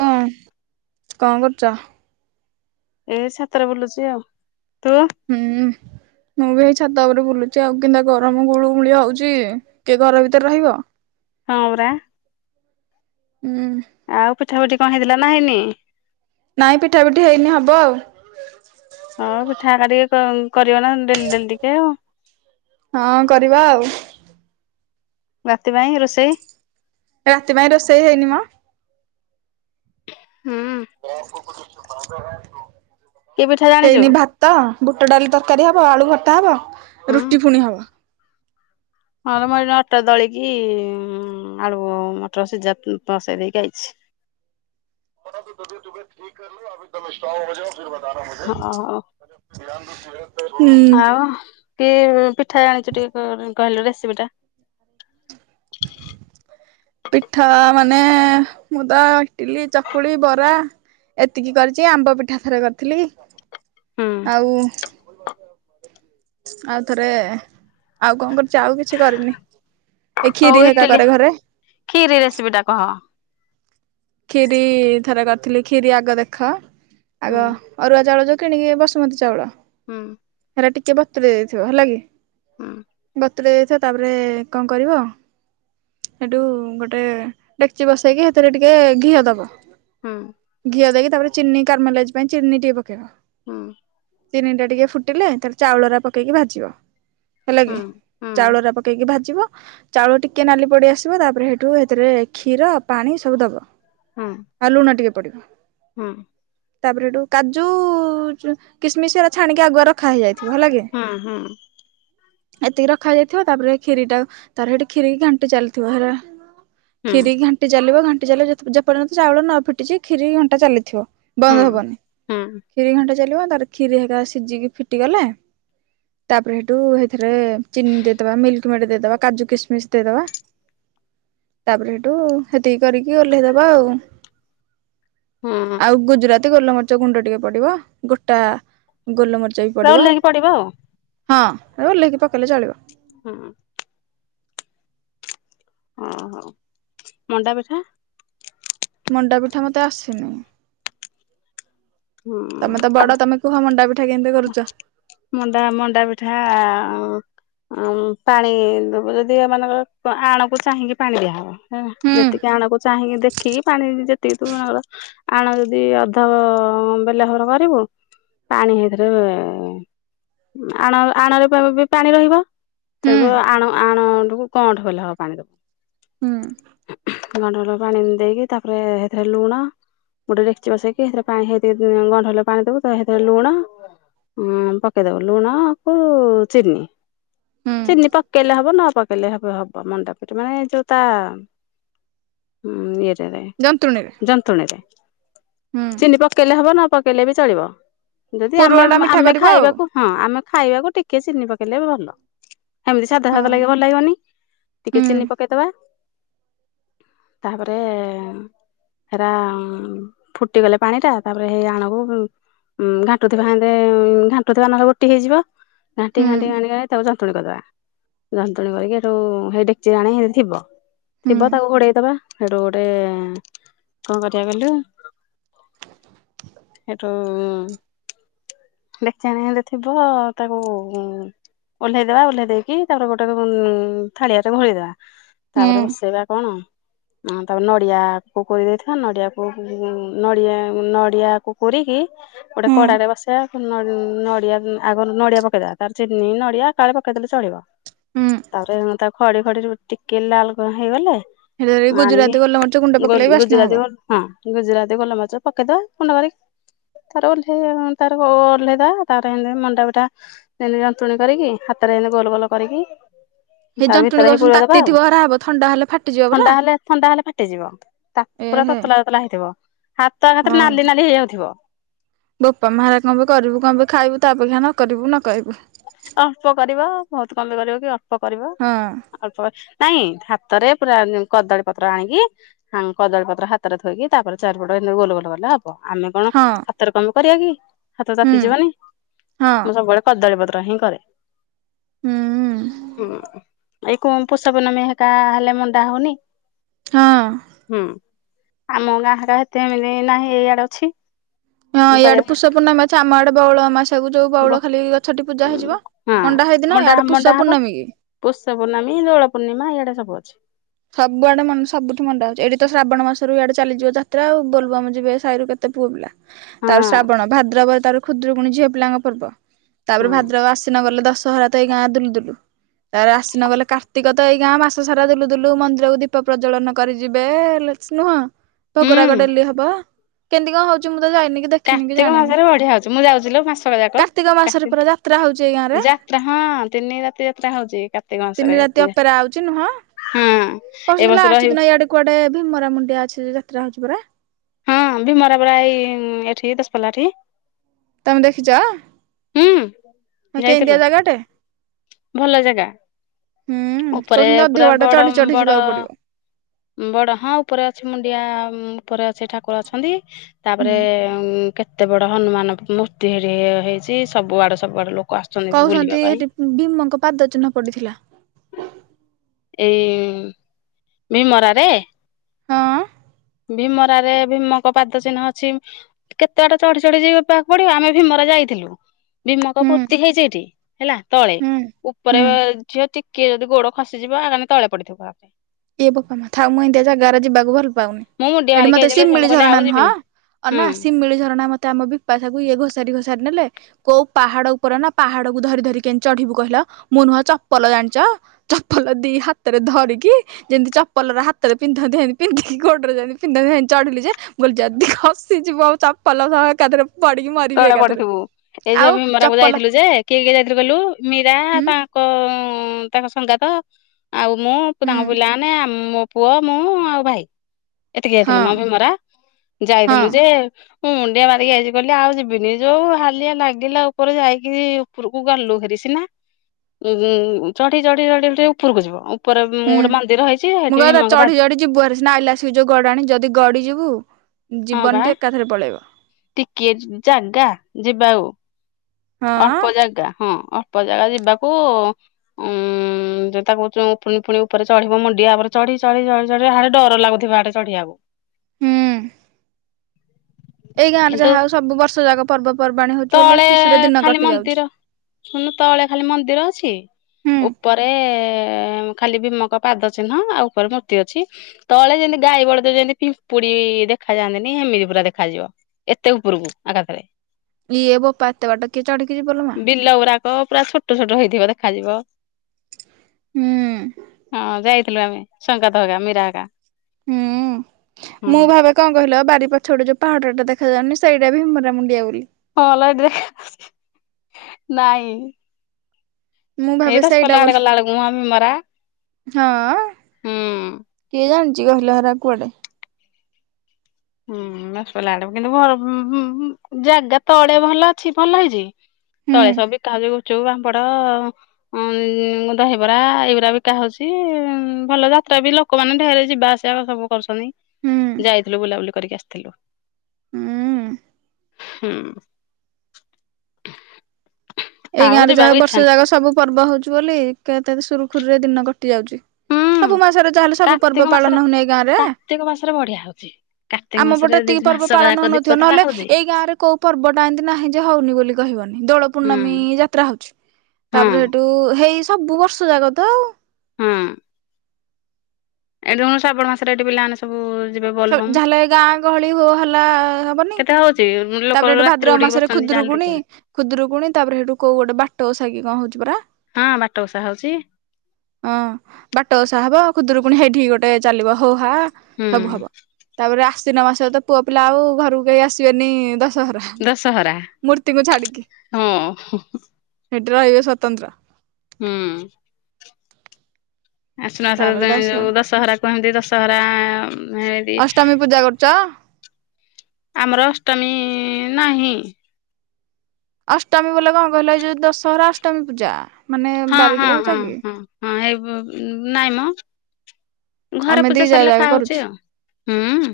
ହୁଁ କଣ କରୁଛ? ଏଇ ଛାତରେ ବୁଲୁଛି ଆଉ। ତୁ? ହୁଁ ମୁଁ ବି ଏଇ ଛାତ ଉପରେ ବୁଲୁଛି ଆଉ। କେଁତା ଗରମ ଗୁଳୁଗୁଳି ହଉଛି? କିଏ ଘର ଭିତରେ ରହିବ। ହଁ ପରା। ହୁଁ। ଆଉ ପିଠା ଫିଠା କଣ ହେଇଥିଲା ନା ହେଇନି? ନାଇଁ ପିଠା ପିଠି ହେଇନି ହବ ଆଉ। ହଁ ପିଠା ହେରିକା ଟିକେ କ କରିବ ନା ଡେଲି ଡେଲି ଟିକେ ଆଉ। ହଁ କରିବା ଆଉ। ରାତି ପାଇଁ ରୋଷେଇ? ରାତି ପାଇଁ ରୋଷେଇ ହେଇନି ମ। ହୁଁ। କି ପିଠା ଜାଣିଛୁ? ହେଇନି ଭାତ ତ ବୁଟ ଡାଲି ତରକାରୀ ହେବ, ଆଳୁ ଭର୍ତ୍ତା ହେବ, ହୁଁ ରୁଟି ଫୁଣି ହବ। ହଁ ମୁଁ ଏଇନା ଅଟା ଦଳିକି ଆଳୁ ମଟର ସିଝା ତ ବସେଇ ଦେଇକି ଆଇଛି। ବ ତ ଯଦି ତୁେ ଠିକ କର ଲୁ ଆଉ ଏକଦମ ଷ୍ଟକ୍ଯାଉ ଫ ବତାନା [unintelligible] ହଁ ହଉ। ଆୁ [unintelligible] ଆଉ କି ପିଠା ଜାଣିଛୁ ଟିକେ କହିଲୁ ରେସିପି ଟା? [inaudible] ପିଠା ମାନେ ମୁଁ ତ ଇଟିଲି, ଚକୁଳି, ବରା। ଏତିକି କରିଛି ଆମ୍ବ ପିଠା ଥରେ କରିଥିଲି ହୁଁ ଆଉ। ଆଉଥରେ ଆଉ କଣ କରିଛି ଆଉ କିଛି କରିନି। ଏ ହଉ କ୍ଷୀରି ହେକା ଇଟିଲି, କରେ ଘରେ ଖିରି ରେସିପି ଟା କହ। ଖିରି ଥରେ କରିଥିଲି ଖିରି ଆଗ ଦେଖ ହୁଁ ଆଗ। ଅରୁଆ ଚାଉଳ ଯେଉଁ କିଣିକି ବସୁମତୀ ଚାଉଳ। ହୁଁ। ହେରା ଟିକେ ବତୁରେ଼ଇ ଦେଇଥିବ ହେଲା କି? ହୁଁ ବତୁରେଇ ଦେଇଥିବ ତାପରେ କଣ କରିବ। ସେଇଠୁ ଗୋଟେ ଡେକ୍ଚି ବସେଇକି ସେଥିରେ ଟିକେ ଘିଅ ଦବ। ହୁଁ। ଘିଅ ଦେଇକି ତାପରେ ଚିନି କାରମାଲାଇଜ ପାଇଁ ଚିନି ଟିକେ ପକେଇବ। ହୁଁ। ଚିନି ଟା ଟିକେ ଫୁଟିଲେ ତାର ଚାଉଳ ଟା ପକେଇକି ଭାଜିବ ହେଲା କି। ହୁଁ ହୁଁ ଚାଉଳ ଟା ପକେଇକି ଭାଜିବ ଚାଉଳ ଟିକେ କେନାଲି ପଡି ଆସିବ ତାପରେ ହେଠୁ ହେଥରେ କ୍ଷୀର ପାଣି ସବୁ ଦବ। ହୁଁ ଆଉ ଲୁଣ ଟିକେ ପଡିବ। ହୁଁ ତାପରେ ଏଠୁ କାଜୁ କିସମିସ୍ ଏରା ଛାଣିକି ଆଗୁଆ ରଖା ହେଇଯାଇଥିବ ହେଲାକି। ହୁଁ ହୁଁ। ଏତିକି ରଖା ହେଇଯାଇଥିବ ତାପରେ କ୍ଷୀରିଟା ତାର ହେଠି ଖିରିକି ଘାଣ୍ଟି ଚାଲିଥିବ ହେରା, ହୁଁ ଖିରିକି ଘା ଟି ଚାଲିବ ଘାଣ୍ଟି ଚାଲିବ ଯେତ୍ ଯେପର୍ଯ୍ୟନ୍ତ ଚାଉଳ ନ ଫିଟିଛି ଖିରି ଘଣ୍ଟା ଚାଲିଥିବ। ହୁଁ ବନ୍ଦ ହବନି। ହୁଁ ଖିରି ଘଣ୍ଟା ଚାଲିବ ତାପରେ ଖିରି ହେକା ସିଝିକି ଫିଟିଗଲେ ତାପରେ ହେଠୁ ହେଥିରେ ଚିନି ଦେଇଦବା ମିଲ୍କ ମେଡ ଦେଇଦବା କାଜୁ କିସ୍ ମିସ୍ ଦେଇଦବା ତାପରେ ହେଠୁ ହେତିକି କରିକି ଓହ୍ଲେଇଦବା ଆଉ ହୁଁ ଆଉ ଗୁଜୁରା ତି ଗୋଲମରିଚ ଗୁଣ୍ଡ ଟିକେ ପଡିବ ଗୋଟା ଗୋଲମରିଚ ବି ପୁରା ପଡିବ। ଓହ୍ଲେଇକି ଆଉ ହଁ ଓଲ୍ହେଇକି ପକେଇଲେ ଚଳିବ। ହୁଁ। ଓ ହଉ ମଣ୍ଡା ପିଠା। ମଣ୍ଡା ପିଠା ମତେ ଆସିନି। ହୁଁ ତମେ ତ ବଡ ତମେ କୁହ ମଣ୍ଡା ପିଠା କେମିତି କରୁଛ? ମଣ୍ଡା ମଣ୍ଡା ପିଠା ଆ ପାଣି ଦବ ଯଦି ଏମାନାନଙ୍କ ଆଣକୁ ଚାହିଁକି ପାଣି ଦିଆହବ। ହେନା ହୁଁ ଯେତିକି ଆଣକୁ ଚାହିଁକି ଦେଖିକି ପାଣି ଯେ ତିିକି ତୁ ମନେକର ଆଣ ଯଦି ଅଧ ବେଲା ଭାବର କରିବୁ ପାଣି ହେଇଥିରେ ଆଣ ଆଣରେ ପା ବି ପାଣି ରହିବ। ହୁଁ ତାକୁ ଆଣ ଆଣଟାକୁ କଅଁଣ୍ଠ ଭଲେ ହବ ପାଣି ଦବ। ହୁଁ ଗଅଁଣ୍ଠ ଭଲ ପାଣି ଦେଇକି ତାପରେ ହେଥିରେ ଲୁଣ ଗୋଟେ ଡେକ୍ଚି ବସେଇକି ହେଥିରେ ପା ହେଥି ଗଅଁଣ୍ଠ ହେଲେ ପାଣି ଦବୁ ହେଥିରେ ଲୁଣ ପା ପକେଇଦବ ଲୁଣ କୁ ଚିନି, ହୁଁ ଚିନି ପକେଇଲେ ହବ ନା ପକେ ପେଲେ ହବ ହବ ମଣ୍ଡାପିଠା ମାନେ ଯୋଉ ତା ଉଁ ଇଏଟାରେ ଯନ୍ତୁଣୀରେ ଜନ୍ତୁଣିରେ ହୁଁ ଚିିନି ପ କେଇଲେ ହବ ନ ପକେଇଲେ ବି ଚଳିବ, ଯଦି ପୁରୁଆ ଆମେ ଟା ମିଠା ଆମେ କରିବ ଆଉ ଖାଇବାକୁ ହଁ ଆମେ ଖାଇବାକୁ ଟିକେ ଚିନି ପକେଇଲେ ବି ଭଲ। ହେମିତି ସାଧା ହଁ ସାଧା ଲାଗିବ ଭଲ ଲାଗିବନି, ଟିକେ ହୁଁ ଚିନି ପକେଇଦବା। ତା ପରେ ହେରା ଫୁଟିଗଲେ ପାଣିଟା ତାପରେ ହେଇ ଆଣକୁ ଉଁ ଘାଣ୍ଟୁଥିବା [unintelligible] ଘା ପ୍ର ନହେଲେ ବୋଟି ହେଇଯିବ ଘାଣ୍ଟି ହୁଁ ଘାଣ୍ଟି ଘାଣ୍ଟିକା ତାକୁ ଜନ୍ତୁଣି କରିଦବା। ଜନ୍ତୁଣି କରିକି ଏଠୁ ହେଇ ଡେକଚି ଜାଣ ସେ ଥିବ, ହୁଁ ଥିବ ତାକୁ ଘୋଡେଇ ଦବା। ହେଠୁ ଗୋଟେ କଣ କରିବା କଇଲୁ ହେଠୁ [unintelligible] ଥିବ ତାକୁ ଓହ୍ଲେଇଦବା ଓହ୍ଲେଇ ଦେଇକି ତାପରେ ଗୋଟେ ଥାଳିଆ ରେ ଭରିଦେବା। ହୁଁ ତାପରେ ବସେଇବା କଣ? ଆଁ ତାପ ନଡ଼ିଆକୁ କୋରିଦେଇଥିବା ନଡ଼ିଆକୁ ନଡ଼ିଆ ନଡ଼ିଆକୁ କୋରିକି ଗୋଟେ ହୁଁ କଡାରେ ବସେଇବା ନ ନଡିଆ ଆଗ ନଡିଆ ପକେଇଦେବା ତାରେ ଚିନି ନଡିଆ ଏକାଳେ ପକେଇଦେଲେ ଚଳିବ। ହୁଁ ତାପରେ ମୁଁ ତା ଖଡି ଫଡି ଟିକେ ଲାଲ କଣ ହେଇଗଲେ ହେଲେ ଆଣିବି ଗୁଜୁରାତି ଗୋଲମରିଚ ଗୁଣ୍ଡ ଗୁ ପକେଇଲେ ବାସ୍ନା ହବ। ଗୁଜୁରତି ହଁ ଗୁଜୁରାତି ଗୋଲମରିଚ ପକେଇଦବା ଗୁଣ୍ଡ କରିକି। ଏଥର ଓହ୍ଲେଇ ତାପରେ ଓହ୍ଲେଇଦବା। ତାପରେ ଏମତି ମଣ୍ଡା ପିଠା ଯେମିତି ଯନ୍ତୁଣୀ କରିକି, ହାତରେ ଏମିତି ଗୋଲ ଗୋଲ କରିକି ସେଇ ତାର ଯନ୍ତୁଣୀ ଭିତରେ ହେଇ କହୁଛନ୍ତି ପୁରେଇ ଦବା ଆଉ ତାତିଥିବ ହରା ହବ ଥଣ୍ଡା ହେଲେ ଫାଟିଯିବ ପୁରା? ଥଣ୍ଡା ହେଲେ ଥଣ୍ଡା ହେଲେ ଫାଟିଯିବ। ତା ପୁରା ହେ ତତଲା ତତଲା ହେଇଥିବ ହାତ ଏକାଥରେ ହଁ ନାଲି ନାଲି ହେଇଯାଉଥିବ। ବୋପା, ମା ହେରା କଣ ପାଇଁ କରିବୁ କଣ ପାଇଁ ଖାଇବୁ। ତା ଅପେକ୍ଷା ନ କରିବୁ ନ କହିବୁ। ଅଳ୍ପ କରିବ, ବହୁତ କଣପାଇଁ କରିବ କି? ଅଳ୍ପ କରିବ। ହଁ। ଅଳ୍ପ, ନାଇଁ ହାତରେ ପୁରା କଦଳୀ ପତ୍ର ଆଣିକି ହଁ କଦଳୀପତ୍ର ହାତରେ ଥୋଇକି ତାପରେ ଚାରିପଟ ଏମତି ଗୋଲ ଗୋଲ କଲେ ହବ। ଆମେ କଣ, ହଁ ହାତରେ କଣପାଇଁ କରିବା କି? ହାତ ହୁଁ ତାତି ଯିବନି, ମୁଁ ହଁ ସବୁବେଳେ କଦଳି ପତ୍ର ହିଁ କରେ। ହୁଁ। ହୁଁ, ଏଇ କଣ ପୁଷପୁର୍ଣମୀ ହେକା ହେଲେ ମୁଣ୍ଡା ହଉନି? ହଁ। ହୁଁ ଆମ ଗାଁ ହେକା ଏତେ ଏମିତି ନାହିଁ, ଏଇଆଡେ ଅଛି। ହଁ, ଏମିତି ଏଇଆଡେ କରିବାକୁ ପଡିବ। ପୁଷପୂର୍ଣ୍ଣମା ଅଛି। ଆମ ଆଡେ ବଉଳ ଅମାବାସ୍ୟାକୁ ଯୋଉ ବ ବଉଳ ଖାଲି ଏ ଛଟି ପୂଜା ହେଇଯିବ ହଁ ମଣ୍ଡା ହେଇ ଦିନ। ଇଆଡେ ପୁଷ ପୂର୍ଣ୍ଣମୀ କି? ପୁଷପୂର୍ଣ୍ଣମୀ, ଦୋଳ ପୂର୍ଣ୍ଣିମା ଏଇଆଡା ସବୁ ଅଛି। ସବୁଆଡେ ମା ସବୁଠୁ ମଣ୍ଡା ହଉଛି। ଏଇଠି ତ ଶ୍ରାବଣ ମାସରୁ ଇଆଡେ ଚାଲିଯିବ ଯାତ୍ରା ଆଉ ବୋଲଵମ୍ ଯିବେ ସାହିରୁ କେତେ ପୁଅ ପିଲା। ହଁ ତାପରେ ଶ୍ରାବଣ, ଭାଦ୍ରବ ତାପରେ ଖୁଦୁକୁୁଣୀ ଝିଅ ପିଲାଙ୍କ ପର୍ବ। ତାପରେ ହୁଁ ଭଦ୍ରକ ଆଶ୍ୱିନ ଗଲେ ଦଶହରା ତ ଏଇ ଗାଁ ଦୁଲୁ ଦୁଲୁ। ତାପରେ ଆଶ୍ୱିନ ଗଲେ କାର୍ତ୍ତିକ ତ ଏଇ ଗାଁ ମାସ ସାରା ଦୁଲୁ ଦୁଲୁ, ମନ୍ଦିରକୁ ଦୀପ ପ୍ରଜ୍ଵଳନ କରିଯିବେ, ନୁହଁ? ହୁଁ। ଭୋଗରାଗ ଡେଲି ହବ। କେମତି କଣ ହଉଚି, ମୁଁ ତ ଯାଇନି କି ଦେଖ କାର୍ତ୍ତିକ ମାସରେ ବଢିଆ ହଉଛି। ମୁଁ ଯାଉଚିଲୋ ମାସକ ଯାକ। କାର୍ତ୍ତିକ ମାସରେ କାର୍ତିକ ପୁରା ଯାତ୍ରା ହଉଛି ଏଇ ଗାଁରେ ଯା ଯାତ୍ରା ହଁ, ତିନି ରାତି ଯାତ୍ରା ହଉଛି କାର୍ତ୍ତିକ ତିନି ମାସରେ। ରାତି ଅପେରା ହଉଛି ନୁହଁ। ହଁ। ଏ କହୁଛନ୍ତି ବର୍ଷ ଲାଷ୍ଟ ରହିବୁ ଦିନ ଇଆଡେ କୁଆଡେ ଭୀମରା ମୁଣ୍ଡିଆ ଅଛି ଯାତ୍ରା ହଉଛି ପରା? ହଁ ଭିମରା ପରା ଏଇ ଏଠି ଦଶ ପଲ୍ଲାଠି। ତମେ ଦେଖିଚ, ହୁଁ ହେ ଯାଇଥିଲୁ। କେଁତିଆ ଜାଗା ଟେ? ଭଲ ଜାଗା। ଉପରେ କହୁଛନ୍ତି ଅଧିକ ପୁରା ବାଟ ବଡ ଚଢି ଚଢି ବଡ଼ ଯିବାକୁ ପଡିବ ବଡ ହଁ, ଉପରେ ଅଛି ମୁଣ୍ଡିଆ ଉପରେ ଅଛି ଠାକୁର ଅଛନ୍ତି। ତାପରେ ହୁଁ। ଉଁ କେତେ ବଡ ହନୁମାନ ମୂର୍ତ୍ତି ହେଠେ ହେଇଚି। ସବୁଆଡୁ ସବୁଆଡୁ ଲୋକ ଆସୁଛନ୍ତି ବୁଲିବା କହଉଛନ୍ତି ପାଇଁ ସେଠି ଭୀମଙ୍କ ପାଦ ଚିହ୍ନ ପଡିଥିଲା। ଏଇ ମିମରାରେ? ହଁ। ଭୀମରାରେ ଭୀମଙ୍କ ପାଦ ଚିହ୍ନ ଅଛି। କେତେବାଟ ଚଢି ଚଢି ଯିବାପାଇଁ ପଡିବ। ଆମେ ଭୀମରା ଯାଇଥିଲୁ। ବିମକ ହୁଁ ପୂର୍ତ୍ତି ହେଇଚି ହେଠି, ହେଲା ତଳେ? ହୁଁ ଉପରେ ହୁଁ। ଝିଅ ଟିକେ ଯଦି ଗୋଡ ଖସି ଖସିଯିବ ଆମେ ତଳେ ପଡିଥିବୁ ଏ ବୋପା ମା ଥାଉ ଏମିତି ଜାଗାରା ଯିବାକୁ ଭଲ ପାଉନି। ମୁଁ ମୁଣ୍ଡିଆ ଏଠି ମାରିକି ମତେ ଆଇଚିଲୋ ଝିଅ ସିମିଳି ମୁଁ କହିଲି ଆଉ ଝରଣା ନୁହଁ? ଯିବିନି ହୁଁ ଅନା ସିମିଳି ଝରଣା ମତେ ଆମ ବି ପାସାକୁ ଇଏ ଘୋଷାରି ଘୋଷାରି ନେଲେ କୋଉ ପାହାଡ ଉପରେ ନା ପାହାଡକୁୁ ଧରି ଧରି କେମିତି ଚଢିବୁ କହିଲ? ମୁଁ ନୁହଁ ଚପଲ ଜାଣିଚ ଚପଲ ଦି ହାତରେ ଧରିକି ଯେମିତି ଚପଲର ହାତରେ ପିନ୍ଧନ୍ତି, ସେନ୍ତି ପିନ୍ଧିକି ଗୋଡରେ ଯେମିତି ହେଲେ ପିନ୍ଧନ୍ତି ଚଢିଲି ଯେ ମୁଁ କହିଲି ଯଦି ଖସିଯିବ ଆଉ ଚପଲ ସହ ଏକାଥରେ ପଡିକି ମରି ତଳେ ପଡିଥିବୁ ଏଇ ଯୋଉ ଭୀମରାକୁ ଯାଇଥିଲୁ ଯେ, କିଏ କିଏ ଯାଇଥିଲୁ କହିଲୁ? ମୀରା, ହୁଁ ତା ହଁ ତାଙ୍କ ସଙ୍ଗାତ ଆଉ ମୁଁ ହୁଁ ତାଙ୍କ ପିଲା ମାନେ ଆଉ ମୋ ପୁଅ, ମୁଁ ଆଉ ଭାଇ। ଏତିକି ହଁ ଯାଇଥିଲୁ ମ ଭୀମରା ହଁ ଯାଇଥିଲୁ ଯେ, ମୁଁ ମୁଣ୍ଡିଆ ମାରିକି ଯାଇଛି କଲି ଆଉ [unintelligible] ଯୋଉ ହାଲିଆ ଲାଗିଲା ଉପରେ ଯାଇକି ଉପରକୁ ଗଲୁ ହେରି ସିନା ଉ ଚଢି ଚଢି ଚଢି ଉପରକୁ ଯିବ। ଉପରେ [unintelligible] ହୁଁ ଗୋଟେ ମନ୍ଦିର ହେଇଛି ମୁଁ ସେଠି କହିବା କଥା ଭୀମଙ୍କ ଚଢି ପାଦ ଚଢି ଯିବୁ ହେରି ସିନା ଆଇଲା ବେଳକୁ ସେ ଯୋଉ ଗଡାଣି ଯଦି ଗଡି ଯିବୁ ହଁ ବା ଟିକିଏ ଜାଗା ଯିବା ଆଉ। ହଁ ଅଳ୍ପ ଜାଗା ହଁ ଅଳ୍ପ ଜାଗା ଯିବାକୁ ଉଁ ଯଦି ତାକୁ କହୁ ପୁଣି ପୁଣି ଉପରେ ଚଢିବ, ମୁଣ୍ଡିଆ ଉପରେ ଚଢି ଚଢି ଚଢି ଡର ଲାଗୁଥିବ ଆଡେ ଚଢିଆକୁ। ହୁଁ। ଏଇ ଗାଁରେ କିନ୍ତୁ ଯାହା ଆଉ ସବୁ ବର୍ଷ ଯାକ ପର୍ବପର୍ବାଣୀ ହଉଛି ବୋଲି, ଖୁସିରେ ଦିନ କଟି ଯାଉଛି। ଶୁଣନୁ ତଳେ ଖାଲି ମନ୍ଦିର ଅଛି? ହୁଁ ଉପରେ ଖାଲି ଭୀମଙ୍କ ପାଦ ଚିହ୍ନ ଆଉ ଉପରେ ମୂର୍ତ୍ତି ଅଛି। ତଳେ ଯେମିତି ଗାଈ ବଳଦ ଯେମିତି ପିମ୍ପୁଡି ଦେଖା ଯାଆନ୍ତିନି ଏମିତି ପୁରା ଦେଖାଯିବ। ଏତେ ଉପରକୁ ଆକାଶରେ। ଇଏ ବୋପା ଏତେ ବାଟ କିଏ ଚଢ଼ିକି ଯିବ ଲୋ? ବିଲ ଗୁଡାକ ପୁରା ଛୋଟ ଛୋଟ ହେଇଥିବ ଦେଖାଯିବ। ହୁଁ ହଁ ଯାଇଥିଲୁ ଆମେ ସଙ୍ଗାତ ହେକା ମୀରା ହେକା। ହୁଁ ମୁଁ ଭାବେ କଣ କହିଲ ବାରି ପଛପଟେ ଯୋଉ ପାହାଡ ଟା ଦେଖାଯାଉନି ସେଇଟା ଭୀମରା ମୁଣ୍ଡିଆ ବୋଲି। ହଁ ବା [unintelligible] ନାଇଁ। ମୁଁ ଏଇ ଭାବେ ସେଇଟା ଦଶପଲ୍ଲା ଆଡେ ବୋଲି ଗଲା ବେଳକୁ ମ ମରା ହଁ। ହୁଁ। କିଏ ଜାଣିଛି [unintelligible] ହରା କୁଆଡେ? ହୁଁ - ହୁଁ -ହୁଁ ଜାଗା ତଳେ ଭଲ ଅଛି ଭଲ ହେଇଛି। ହୁଁ ତଳେ ସବୁ ବିକା ହଉଛି ଗୁପଚୁପ, ପାମ୍ପଡ ହଁ ଦହିବରା ଏଇଗୁରା ବିକା ହଉଛି ଭଲ ଯାତ୍ରା ବି ଲ ଲୋକମାନେ ଢେର ଯିବାଆସିବା ସବୁ କରୁଛନ୍ତି, ହୁଁ ଯାଇଥିଲୁ ବୁଲାବୁଲି କରିକି ଆସିଥିଲୁ। ହୁଁ ହୁଁ। ଏଇ ଆଉ ଗାଁରେ ଯାହା ଯିବାକୁ ଇଚ୍ଛା ବର୍ଷ ନାହିଁ ଯାକ ସବୁ ପର୍ବ ହଉଛି ବୋଲି କେତ ସୁରୁଖୁରୁରେ ଦିନ କଟି ଯାଉଛି। ହୁଁ ସବୁ ମାସରେ ଯାହାହେଲେ ସବୁ କାର୍ତ୍ତିକ ପର୍ବ ମାସରେ ପାଳନ ହଉନି ଏ ଗାଁରେ? କାର୍ତ୍ତିକ ମାସରେ ବଢିଆ ହଉଛି କାର୍ତ୍ତିକ ଆମ ମାସରେ ପଟେ ଦି- ଏତିକି ପର୍ବ ମାସକ ଯାକ ପାଳନ ଦୀପ ହଉନଥିବ, ଜାଳା ନହେଲେ ହଉଛି ଏଇ ଗାଁରେ କୋଉ ପର୍ବଟା ଏମିତି ନାହିଁ ଯେ ହଉନି ବୋଲି। [unintelligible] ବନି ଦୋଳ ହୁଁ ପୂର୍ଣ୍ଣମୀ ଯାତ୍ରା ହଉଚି, ହଁ ତାପରେ ହେଟୁ ହେଇ ସବୁ ବର୍ଷ ଜାକ ତ ଆଉ। ହୁଁ। ଏ ଯୋଉ ଶ୍ରାବଣ ମାସରେ ଏଠି ପିଲାମାନେ ସବୁ ଯିବେ ବୋଲବମ୍ ଯାହେଲେ ଗାଁ ଗହଳି ହୋ ହାଲା ହବନି? [unintelligible] ହଉଚି ଲୋ ତାପରେ ହେଠୁ ଭାଦ୍ରବ ମାସରେ ଖୁଦୁରୁକୁୁଣି, ଖୁଦୁରୁକୁଣି ତାପରେ ହେଟୁ କୋଉ ଗୋଟେ ବାଟ ଓଷା କଣ ହଉଚି ପରା? ହଁ ବାଟ ଓଷା ହଉଚି। ହଁ ବାଟ ବଷା ହବ ଖୁଦୁରୁ ପୁଣି ହେଠି ଗୋଟେ ଚାଲିବ ହୋ ହା। ହୁଁ ସବୁ ହବ ତାପରେ ଆସ୍ଵିନ ମାସ ତ ପୁଅ ପିଲା ଆଉ ଘରକୁ କେହି ଆସିବେନି। ରା ଦଶହରା ମୂର୍ତ୍ତିଙକୁ ଛାଡିକି ହଁ ସେଠି ରହିବେ ସ୍ୱତନ୍ତ୍ର। ହୁଁ। ଆସିନମାସ ଯୋଉ ଦଶହରା କୁହନ୍ତି ଦଶହରା ଏତି। ଅଷ୍ଟମୀ ପୂଜା କରୁଚ? ଆମର ଅଷ୍ଟମୀ ନାହିଁ। ଅଷ୍ଟମୀ ବୋଲେ କଣ କହିଲେ ଏଇ ଯୋଉ ଦଶହରା ଅଷ୍ଟମୀ ପୂଜା। ମାନେ ହଁ ବାରିକି ହଁ ରହୁଛ ହଁ କି? ହଁ ହଁ ହେଇ ନାଇଁ ମ। ଆମେ ଦି ଘରପୂଜା ଯା ସରିଲେ ଯାକ କରୁଛୁ। ଖାଆହଉଚି ଆଉ। ହୁଁ।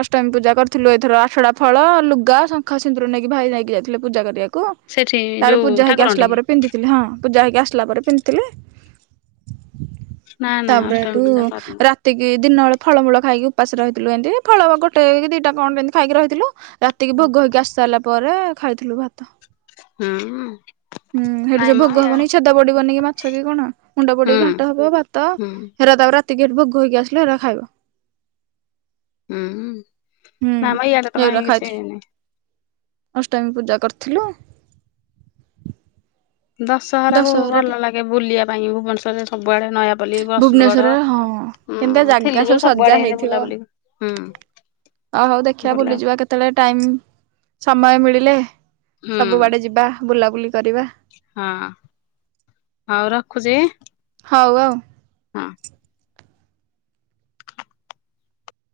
ଅଷ୍ଟମୀ ପୂଜା କରିଥିଲୁ ଏଥର ଆଠଟା ଫଳ ଲୁଗା ଶଙ୍ଖା ସିନ୍ଦୁର ନେଇକି ଭାଇ ନେଇକି ଯାଇଥିଲେ ପୂଜା କରିବାକୁ।। ସେଠି ତାର ଯୋଉ ପୂଜା ହେଇକି ଆସିଲା ଠାକୁରଙ୍କଠି ପରେ ପିନ୍ଧିଥିଲି ହଁ ପୂଜା ହେଇକି ଆସିଲା ପରେ ପିନ୍ଧିଥିଲି। ନା ନା ତାପରେ ଅଷ୍ଟମୀ ଏଠୁ ପୂଜା କରିନୁ ତିକି ଦିନ ବେଳେ ଫଳମୂଳ ଖାଇକି ଉପାସ ରହିଥିଲୁ ଏମତି ଫଳ ଗୋଟେ କି ଦିଟା କଣ ଏମିତି ଖାଇକି ରହିଥିଲୁ ରାତିକି ଭୋଗ ହେଇକି ଆସି ସାରିଲା ପରେ ଖାଇଥିଲୁ ଭାତ। ହୁଁ। ହୁଁ ସେଠି ନାଇଁ ଯୋଉ ମ ଭୋଗ ୟା ହବନି ଛେଦ ପଡିବନି କି ମାଛ କି କଣ ମୁଣ୍ଡ ପଡି ହୁଁ ଘାଣ୍ଟ ହବ ଭାତ ହୁଁ ହେରା ତାପରାତିି ହେଟ ଭୋଗ ହେଇକି ଆସିଲେ ହେରା ଖାଇବ। ଟୋ ହୁଁ ନାମ ଇଆଡ ତ ଏଗୁରା କାଇଁ କିଛି ଖାଇଥିଲୁ ନା ଅଷ୍ଟମୀ ପୂଜା କରିଥିଲୁ।। ଦଶହରା କୁ ଦଶହରାଟି ଭଲ ଲାଗେ ବୁଲିବା ପାଇଁ ଭୁବନେଶ୍ଵରେ ସବୁଆଡେ ନୟା ପାଲି ରସୁଲଗଡ, ଭୁବନେଶ୍ଵରରେ ହଁ ହୁଁ। କେମିତିଆ ଜାଗା ଥିଲି ସବୁ ଯଉ ସଜା ସବୁଆଡେ ହେଇ ବୁଲାବୁଲି ହୁଁ। ଓଉ ହଉ ଦେଖିବା ବୁଲା ବୁଲିଯିବା କେ ତେଳେ ଟାଇମ ସମୟ ମିଳିଲେ ହୁଁ ସବୁଆଡ଼େ ଯିବା ବୁଲାବୁଲି କରିବା। ହଁ। ହଉ ରଖୁଚି। ହଉ ଆଉ।